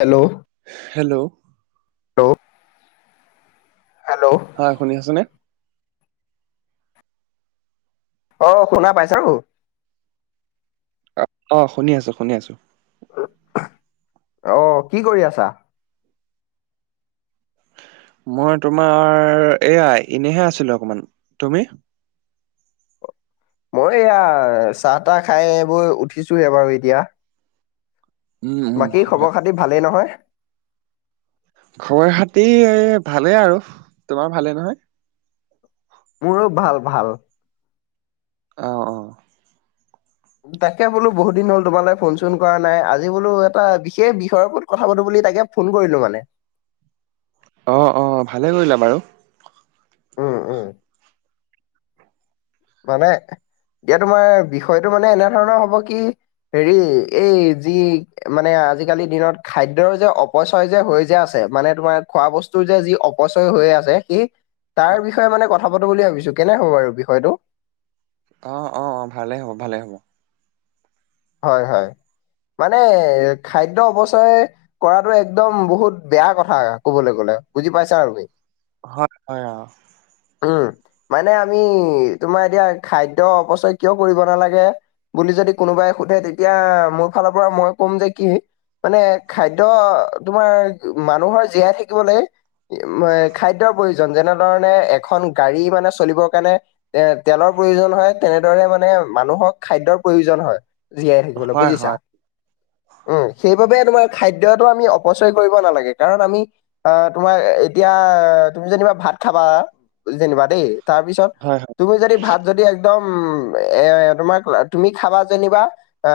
Hello! Hello! Hello! হয় শুনি আছ নে? অ শুনা পাইছো। অ শুনি আছো, শুনি আছো। অ কি কৰি আছা? মই তোমাৰ এয়া এনেহে আছিলো অকমান। তুমি? মই এয়া চাহ তাহ খাই বৈ উঠিছোহে বাৰু এতিয়া। উম উম বাকী হয়। খবৰ খাতি ভালেই নহয়? খবৰ খাতি এ ভালে আৰু। তোমাৰ ভালে নহয়? মোৰো ভাল ভাল। অ অ। তাকে বোলো বহুত দিন হ'ল তোমালৈ ফোন চোন কৰা নাই আজি বোলো এটা বিশেষ বিষয়ৰ প্ৰতি কথা পাতো বুলি তাকে ফোন কৰিলো মানে। অঁ অঁ ভালে কৰিলা বাৰু। উম উম। মানে এতিয়া তোমাৰ বিষয়টো মানে এনে ধৰণৰ হব কি হেৰি এই যি মানে আজিকালি দিনত খাদ্যৰ যে অপচয় যে হৈ যে আছে মানে তোমাৰ খোৱা ব স্তু যি অপচয় হৈ আছে। সেই তাৰ বিষয়ে মানে কথা পাতো বুলি ভাবিছো, কেনে হব বাৰু বিষয়টো? অঁ অঁ, ভালে হ'ব ভালে হ'ব। হয়, হয়। মানে খাদ্য অপচয়। কৰাটো একদম বহুত বেয়া কথা ক'বলৈ গ'লে বুজি পাইছা আৰু কি। [unintelligible] হয় অ। উম। মানে আমি তোমাৰ এতিয়া খাদ্য অপচয় কিয় কৰিব নালাগে? বুলি যদি কোনোবাই সোধে তেতিয়া মোৰ ফালৰ পৰা মই ক'ম যে কি। মানে খাদ্য, তোমাৰ মানুহৰ জীয়াই থাকিবলৈ। খাদ্যৰ প্ৰয়োজন যেনেধৰণে এখন গাড়ী মানে চলিবৰ কাৰণে। এ, তেলৰ প্ৰয়োজন হয় তেনেদৰে মানে মানুহক খাদ্যৰ প্ৰয়োজন হয়। জীয়াই থাকিবলৈ হয় বুজিছা? হয় উম, সেইবাবে তোমাৰ খাদ্যটো আমি অপচয় কৰিব নালাগে কাৰণ আমি। আহ, তোমাৰ এতিয়া তুমি যেনিবা ভাত খাবা যেনিবা দেই তাৰপিছত। হয়, হয়। তুমি যদি ভাত যদি একদম এ, তোমাক তুমি খাবা যেনিবা। এ,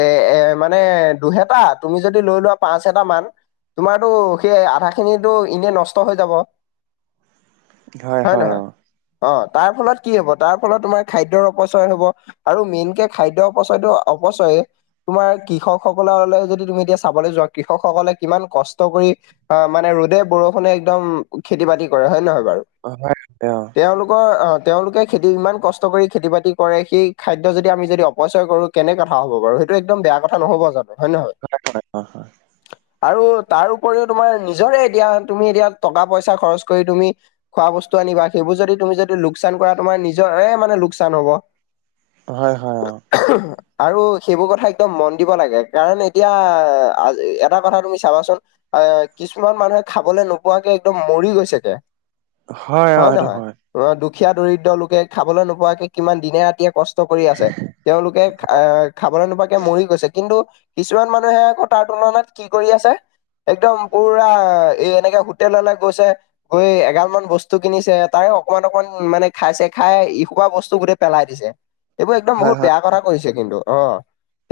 এ, এ, মানে দুহেটা তুমি যদি লৈ লোৱা পাঁচহেটা মান। তোমাৰটো সেই আধা খিনিতো এনে নষ্ট হৈ যাব। হয় নহয়? অ' তাৰ ফলত কি হ'ব তাৰ ফলত তোমাৰ খাদ্যৰ অপচয় হব আৰু মেইনকে খাদ্য অপচয়টো অপচয়। তোমাৰ কৃষকসকললৈ যদি তুমি এতিয়া চাবলৈ যোৱা কৃষকসকলে কিমান কষ্ট কৰি। অ' মানে ৰ'দে বৰষুণে একদম খেতি বাতি কৰে হয়ে নহয় বাৰু? হয় অ'। তেওঁলোকৰ তেওঁলোকে খেতি ইমান কষ্ট কৰি খেতি বাতি কৰে সেই খাদ্য যদি আমি যদি অপ অপচয় কৰোঁ কেনে কথা হ'ব বাৰু, সেইটো একদম বেয়া কথা নহ'ব জানোঁ হয় নে নহয়? হয় অ আৰু তাৰ উপৰিও তোমাৰ নিজৰে এতিয়া তুমি এতিয়া টকা পইচা খৰচ কৰি তুমি। খোৱা বস্তু আনিবা সেইবোৰ যদি তুমি যদি লোকচান কৰা, তোমাৰ নিজৰহে মানে লোকচান হ'ব। হয়, হয়। অ'। [inaudible] আৰু সেইবোৰ কথা একদম মন দিব লাগে কাৰণ এতিয়া এটা কথা তুমি চাবাচোন। অ' কিছুমান মানুহে খাবলৈ নোপোৱাকে একদম মৰি গৈছেগে। অ অ হয় নে সেইটো নহয়? দুখীয়া দৰিদ্ৰ লোকে খাবলৈ নোপোৱাকে কিমান দিনে ৰাতিয়ে কষ কৰি আছে তেওঁলোকে খ-খাবলৈ নোপোৱাকে মৰি গৈছে কিন্তু। কিছুমান মানুহে আকৌ তাৰ তুলনাত কি কৰি আছে। একদম পুৰা এ, এনেকে হোটেললৈ গৈছে। গৈ এগাল মান বস্তু কিনিছে তাৰে অকমান অকমান মানে খাইছে খাই ইসোপা বস্তু গোটেই পেলাই দিছে। এইবোৰ একদম হয় বহুত হয় বেয়া কথা কৈছে কিন্তু অ'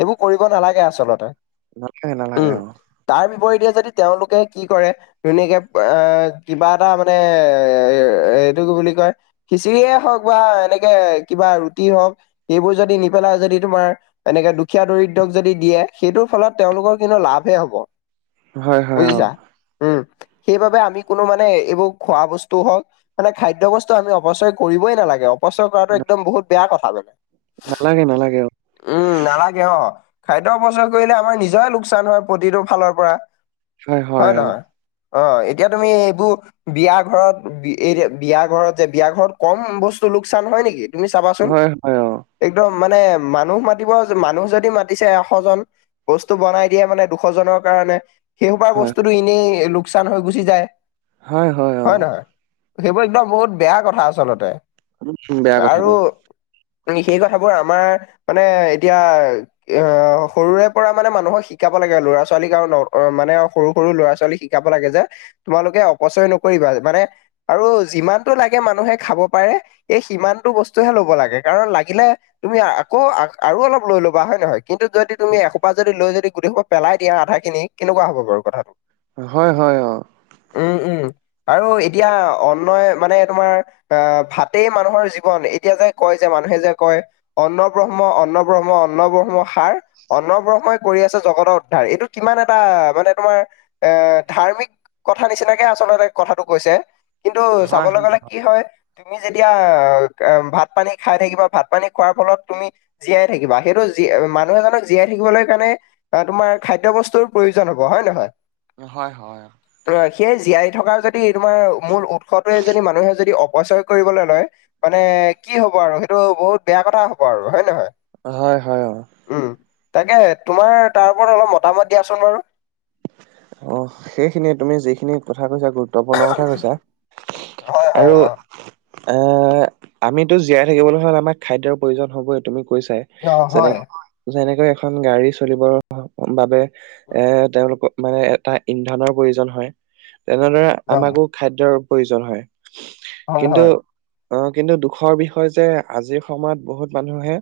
এইবোৰ কৰিব নালাগে আচলতে। [unintelligible] নালাগে উম, অ। তাৰ বিপৰীতে যদি তেওঁলোকে কি কৰে। ধুনীয়াকে এ, কিবা এটা মানে এ-এইটো কি বুলি কয়? খিচিৰিয়ে হওক বা এনেকে কিবা ৰুটি হওক সেইবোৰ যদি নি পেলাই যদি তোমাৰ। এনেকে দুখীয়া দৰিদ্ৰক যদি দিয়ে সেইটোৰ ফলত তেওঁলোকৰ কিন্তু লাভে হ'ব। হয় হয় অ বুজিছা উম। সেইবাবে আমি কোনো মানে এইবোৰ খোৱা বস্তু হওক। মানে খাদ্য বস্তু আমি অপচয় কৰিবই নালাগে, অপচয় কৰাটো একদম বহুত বেয়া কথা মানে। নালাগে, নালাগে অ। উম, নালাগে অ', খাদ্য অপচয় কৰিলে আমাৰ নিজৰে লোকচান হয় প্ৰতিটো ফালৰ পৰা। হয় নহয়? অ' এতিয়া তুমি এইবোৰ। বিয়া ঘৰত এই বিয়া ঘৰত যে বিয়া ঘৰত কম বস্তু লোকচান হয় নেকি। তুমি চাবাচোন। হয় হয় অ'। একদম মানে মানুহ মাতিব মানুহ যদি মাতিছে এশ জন। বস্তু বনাই দিয়ে মানে দুশজনৰ কাৰণে। সেই সোপা হয় বস্তুটো এনেই লোকচান হৈ গুচি যায়। হয় হয় হয়। হয় নহয় সেইবোৰ একদম বহুত বেয়া কথা আচলতে। উম বেয়া কথা এইবোৰ। আৰু সেই কথাবোৰ আমাৰ মানে এতিয়া। অ সৰুৰে পৰা মানে মানুহক শিকাব লাগে ল'ৰা ছোৱালীক আৰু মানে সৰু সৰু ল'ৰা ছোৱালী শ। শিকাব লাগে যে তোমালোকে অপচয় নকৰিবা মানে। আৰু যিমানটো লাগে মানুহে খাব পাৰে এই সিমানটো বস্তুহে ল'ব লাগে। কাৰণ লাগিলে তুমি আকৌ আৰু অলপ লৈ ল'বা হয় নহয়। কিন্তু যদি তুমি এসোপা যদি লৈ যদি গুটেই সোপা পেলাই দিয়া আধাখিনি কেনেকুৱা হ'ব বাৰু কথাটো। হয় হয় অ। উম উম। আৰু এতিয়া অন্নয় মানে তোমাৰ আহ ভাতেই মানুহৰ জীৱন এতিয়া যে কয়। যে মানুহে যে কয় অন্ন ব্ৰহ্ম অন্ন ব্ৰহ্ম অন্ন ব্ৰহ্ম সাৰ। অন্ন ব্ৰহ্মই কৰি আছে জগতৰ উদ্ধাৰ এইটো কিমান এটা মানে তোমাৰ এ, ধাৰ্মিক। কথা নিচিনাকে আচলতে কথাটো কৈছে। কিন্তু হয় চাবলৈ গ'লে কি হয়, তুমি যেতিয়া ভাত পানী। খাই থাকিবা ভাত পানী খোৱাৰ ফলত তুমি জীয়াই থাকিবা সেইটো জ মানুহ এজনক জীয়াই থাকিবলৈ কাৰণে। অ তোমাৰ খাদ্য বস্তুৰ প্ৰয়োজন হ'ব হয় নহয়। হয় হয়। ত সেই জীয়াই থকাৰ যদি তোমাৰ মূল উৎসটোৱে যদি মানুহে যদি অপচয় কৰিবলৈ লয়। মানে কি হ'ব আৰু সেইটো বহুত বেয়া কথা হব আৰু হয় নহয়। হয় হয় অ। উম তাকে তোমাৰ তাৰ ওপৰত অলপ মতামত দিয়াচোন বাৰু। অ সেইখিনিয়ে তুমি যিখিনি কথা কৈছা গ। গুৰুত্বপূৰ্ণ কথা কৈছা হয় হয় আৰু। অ'। অ আমিতো জীয়াই থাকিবলৈ হ'লে আমাক খাদ্যৰ প্ৰয়োজন হ'বই তুমি কৈছাই। অ' যেনে হয়। যেনেকৈ এখন গাড়ী চলিবৰ বাবে উম, এ তেওঁলোক। মানে এটা ইন্ধনৰ প্ৰয়োজন হয় তেনেদৰে অ' আমাকো। খাদ্যৰ প্ৰয়োজন হয় হয় কিন্তু। হয়। অ কিন্তু দুখৰ বিষয় যে আজিৰ সময়ত বহুত মানুহে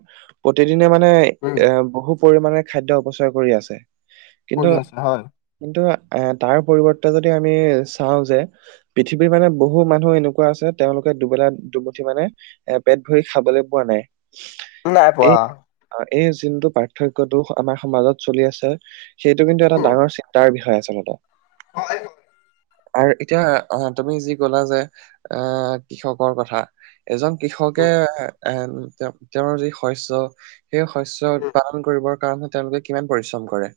প্ৰতিদিনে মানে। উম। এ বহু পৰিমাণে খাদ্য অপচয় কৰি আছে কৰি কিন্তু। আছে হয়। কিন্তু এ তাৰ পৰিৱৰ্তে যদি আমি চাওঁ যে। পৃথিৱীৰ মানে বহু মানুহ এনেকুৱা আছে তেওঁলোকে দুবেলা দুমুঠি মানে। এ পেট ভৰি খাবলৈ পোৱা নাই। নাই পোৱা। এই এই যোনটো পাৰ্থক্য দুষ আমাৰ সমাজত চলি আছে সেইটো কিন্তু এটা। উম, ডাঙৰ চিন্তাৰ বিষয় আচলতে হয় আৰু এতিয়া অ তুমি যি কলা যে এ কৃষকৰ কথা এজন কৃষকে উম, এ তেওঁৰ যি শস্য সেই শস্য উম, উৎপাদন কৰিবৰ কাৰণেহে তেওঁলোকে কিমান পৰিশ্ৰম কৰে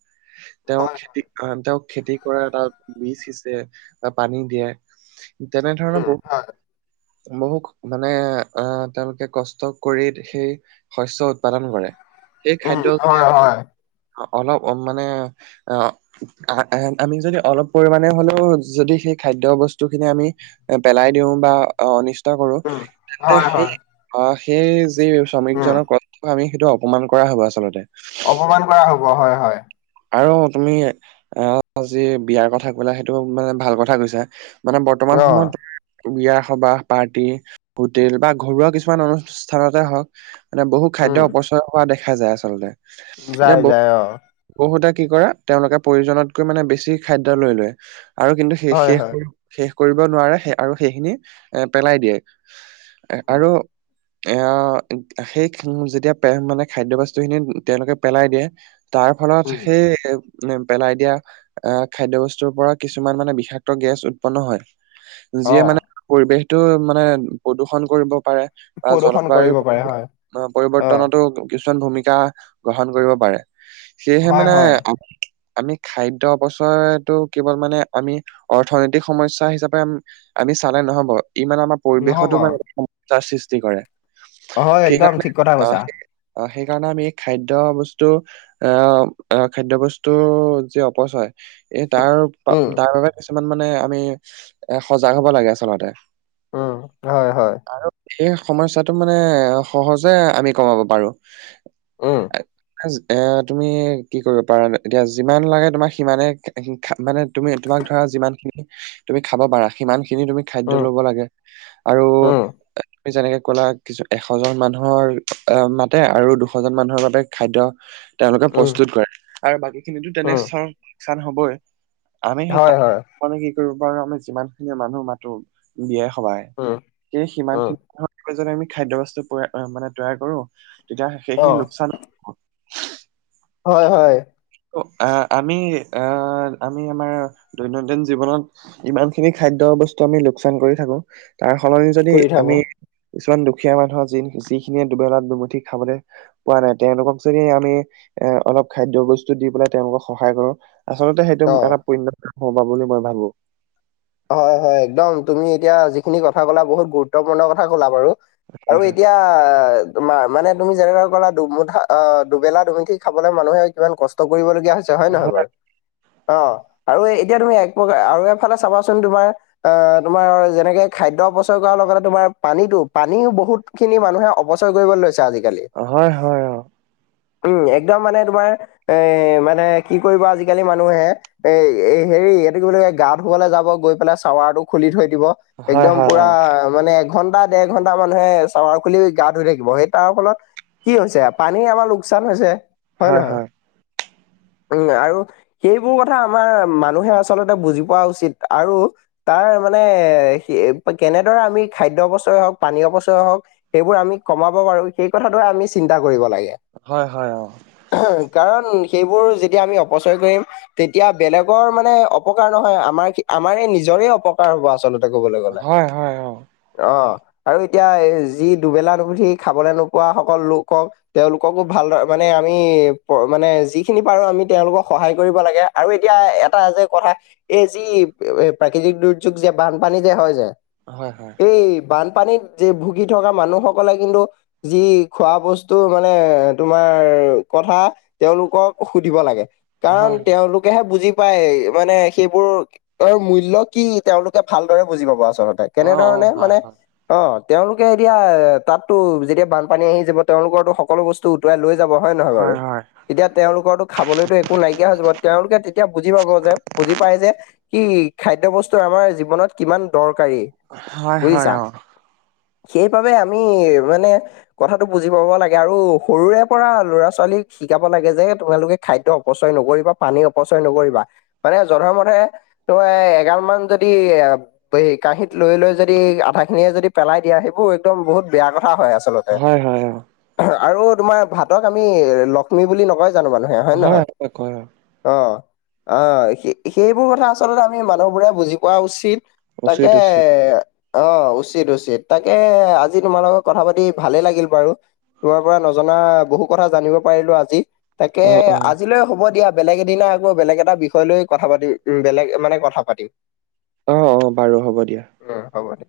তেওঁ হয় হয়। খেতি তেওঁক খেতি কৰা এটা বীজ সিচে বা পানী দিয়ে তেনেধৰণে উম, বহুত হয়। বহু মানে আহ তেওঁলোকে কষ্ট কৰি সেই শস্য উৎপাদন কৰে সেই উম, খাদ্য যদি হয় হয়। আ অলপ মানে আমি যদি অলপ পৰিমাণে হ'লেও যদি সেই খাদ্য বস্তুখিনি আমি পেলাই দিও বা অনিষ্টা কৰো উম, তেন্তে হয় সেই হয়। অ সেই যি উম, শ্ৰমিকজনৰ কথা আমি সেইটো অপমান কৰা হব আচলতে অপমান কৰা হ'ব হয় হয় আৰু তুমি আহ যি বিয়াৰ কথা কলা সেইটোও মানে ভাল কথা কৈছা। মানে বৰ্তমান অ', সময়ত বিয়া, সভা, পাৰ্টি হোটেল বা ঘৰুৱা কিছুমান অনুষ্ঠানতে হওক মানে বহু খাদ্য অপচয় কৰা দেখা যায় আচলতে এতিয়া যাই বহু যাই অ বহুতে কি কৰে তেওঁলোকে প্ৰয়োজনতকৈ মানে বেছি খাদ্য লৈ লয় আৰু কিন্তু সেই হয় শেষ হয়। শেষ কৰিব নোৱাৰে আৰু সেইখিনি এ পেলাই দিয়ে আৰু এ সেই যেতিয়া মানে খাদ্য বস্তু খিনি তেওঁলোকে পেলাই দিয়ে তাৰ ফলত উম, সেই পেলাই দিয়া আহ খাদ্য বস্তুৰ পৰা কিছুমান মানে বিষাক্ত গেছ উৎপন্ন হয়। অ, যিয়ে মানে পৰিৱেশটো মানে প্ৰদূষন কৰিব পাৰে। বা প্ৰদূষণ কৰিব জলবায়ুৰ পাৰে হয়, অ, পৰিৱৰ্তনতো কিছুমান ভূমিকা গ্ৰহণ কৰিব পাৰে। সেয়হে হয়, মানে হয়, আমি খাদ্য অৱচয়টো কেৱল মানে আমি অৰ্থনৈতিক সমস্যা হিচাপে আমি চালে নহব ই মানে আমাৰ নহ'ব। পৰিৱেশতো মানে সমস্যাৰ সৃষ্টি কৰে হয়, একদম সেইকাৰণে ঠিক কথা আহ কৈছা। অ সেইকাৰণে আমি খাদ্য বস্তু আহ খাদ্য বস্তুৰ যি অপচয় এই তাৰ উম, তাৰ বাবে কিছুমান মানে আমি এ সজাগ হব লাগে আচলতে উম হয় হয় আৰু এই সমস্যাটো মানে সহজে আমি কমাব পাৰো। উম, [unintelligible] এ তুমি কি কৰিব পাৰা এতিয়া যিমান লাগে তোমাৰ সিমানে মানে তুমি তোমাক ধৰা যিমানখিনি তুমি খাব পাৰা সিমান খিনি তুমি খাদ্য উম, ল'ব লাগে। আৰু উম, তুমি যেনেকে কলা কিছু এশজন মানুহৰ মাতে আৰু দুশজন মানুহৰ বাবে খাদ্য তেওঁলোকে উম, প্ৰস্তুত কৰে আৰু বাকী খিনিতো তেনে উম, লোকচান হবই আমি সেই হয়, তাত হয়, মানে কি কৰিব পাৰো আমি যিমান খিনি মানুহ মাতো বিয়াই সভাই উম, সেউ সিমান উম, খিনি মানুহ যে আমি খাদ্য বস্তু মানে তৈয়াৰ কৰোঁ। তেতিয়া অ, সেইখিনি লোকচান হয় হয় অ আহ আমি আহ আমি আমাৰ দৈনন্দিন জীৱনত ইমান খিনি খাদ্য বস্তু আমি লোকচান কৰি থাকো, তাৰ সলনি যদি কৰি থাকো, আমি কিছুমান দুখীয়া মানুহৰ যি-যিখিনিয়ে দুবেলাত দুমুঠি খাবলৈ পোৱা নাই তেওঁলোকক যদি আমি এ অলপ খাদ্য বস্তু বস্তু দি পেলাই তেওঁলোকক সহায় কৰক, আচলতে সেইটো অ, এটা পুণ্য কাম হবা বুলি মই ভাৱোঁ। হয়, হয়। একদম তুমি এতিয়া যিখিনি কথা ক'লা বহুত গুৰুত্বপূৰ্ণ কথা ক'লা বাৰু। হয় আৰু এতিয়া মা-মানে তুমি যেনেকৈ ক'লা দুমুঠা অ' দুবেলা দুমিঠি খাবলে মানুহে কিমান কষ্ট কৰিবলগীয়া হৈছে হয় নহয় বাৰু। অ' আৰু এতিয়া তুমি এক প্ৰকাৰ আৰু এফালে চাবাচোন তোমাৰ আহ তোমাৰ যেনেকে খাদ্য অপচয় কৰাৰ লগতে তোমাৰ পানীতো পানীও বহুত খিনি মানুহে অপচয় কৰিব লৈছে আজি। হয়, হয়, হয়। উম একদম মানে তোমাৰ এ মানে কি কৰিব আজিকালি মানুহে এ হেৰি এইটো কি বুলি কয়, গা ধুবলৈ যাব গৈ পেলাই চাৱাৰটো খুলি থৈ দিব হয় একদম হয় অ পুৰা মানে এক ঘণ্টা ডেৰ ঘণ্টা মানুহে চাৱাৰ খুলি গা ধুই থাকিব সেই তাৰ ফলত কি হৈছে, পানী আমাৰ লোকচান হৈছে হয় নহয়। উম আৰু সেইবোৰ কথা আমাৰ মানুহে আচলতে বুজি পোৱা উচিত। আৰু তাৰ মানে কেনেদৰে আমি খাদ্য অপচয় হওক, পানীয় অপচয় হওক সেইবোৰ আমি কমাব পাৰো, সেই কথাটোহে আমি চিন্তা কৰিব লাগে। হয়, হয় অহ'। কাৰণ সেইবোৰ যেতিয়া আমি অপচয় কৰিম তেতিয়া বেলেগৰ মানে অপকাৰ নহয়, আমাৰখিনি আমাৰে নিজৰে অপকাৰ হ'ব আচলতে ক'বলৈ অ গ'লে, হয় হয় অ অ। আৰু এতিয়া যি দুবেলা দুমুঠি খাবলৈ নোপোৱা সকল লোকক তেওঁলোককো ভালদৰে মানে আমি মানে যিখিনি পাৰোঁ আমি তেওঁলোকক সহায় কৰিব লাগে। আৰু এতিয়া এটা যে কথা, এই যি প্ৰাকৃতিক দুৰ্যোগ যে, বানপানী যে, হয় যে হয় হয়। এই বানপানীত যে ভুগি থকা মানুহসকলে কিন্তু যি খোৱা বস্তু মানে, তোমাৰ কথা তেওঁলোকক সুধিব লাগে কাৰণ হয় হয় তেওঁলোকেহে বুজি পায় মানে সেইবোৰ তেওঁৰ মূল্য কি তেওঁলোকে ভালদৰে বুজি পাব আচলতে অ অ কেনেধৰণে হয় মানে হয় অ' তেওঁলোকে এতিয়া তাতো যেতিয়া বানপানী আহি যাব তেওঁলোকৰো সকলো বস্তু টো উটোৱাই লৈ যাব হয় নহয় বাৰু। তেতিয়া তেওঁলোকৰতো খাবলৈতো একো নাইকিয়া হৈ যাব তেওঁলোকে তেতিয়া বুজি পাব যে, বুজি পায় যে কি খাদ্য বস্তু আমাৰ জীৱনত কিমান দৰকাৰী হয় হয় হয় বুজিছা। অ সেইবাবে আমি মানে কথাটো বুজি পাব লাগে আৰু সৰুৰে পৰা ল'ৰা ছোৱালীক শিকাব লাগে যে, তোমালোকে খাদ্য অপচয় নকৰিবা পানী অপচয় নকৰিবা মানে জধে-মধে তই এ-এগাল মান যদি কাঁহীত লৈ লৈ যদি আধা খিনিয়ে যদি পেলাই দিয়া সেইবোৰ একদম বহুত বেয়া কথা হয় আছলতে। আচলতে হয়, হয়, অ', আৰু তোমাৰ ভাদত আমি লক্ষ্মী বুলি নকয় জানো মানুহে। হয় নহয়। হয়, হয়, অ', অ' সে-সেইবোৰ কথা আছ লতে আমি মানুহবোৰে বুজি পোৱা উচিত তাকে উচিত, উচিত। এ অ উচিত উচিত তাকে আজি তোমাৰ লগত কথা পাতি ভালেই লাগিল বাৰু। তোৰ পৰা নজনা বহু কথা জানিব পাৰিলোঁ আজি। তাকে অ', অ', আজিলৈ হ'ব দিয়া বেলেগ এদিনা আকৌ বেলেগ এটা বিষয় লৈ কথা পাতিম উম বেলেগ। মানে কথা পাতিম। অ অ বাৰু হ'ব দিয়া। উম হ'ব দিয়া।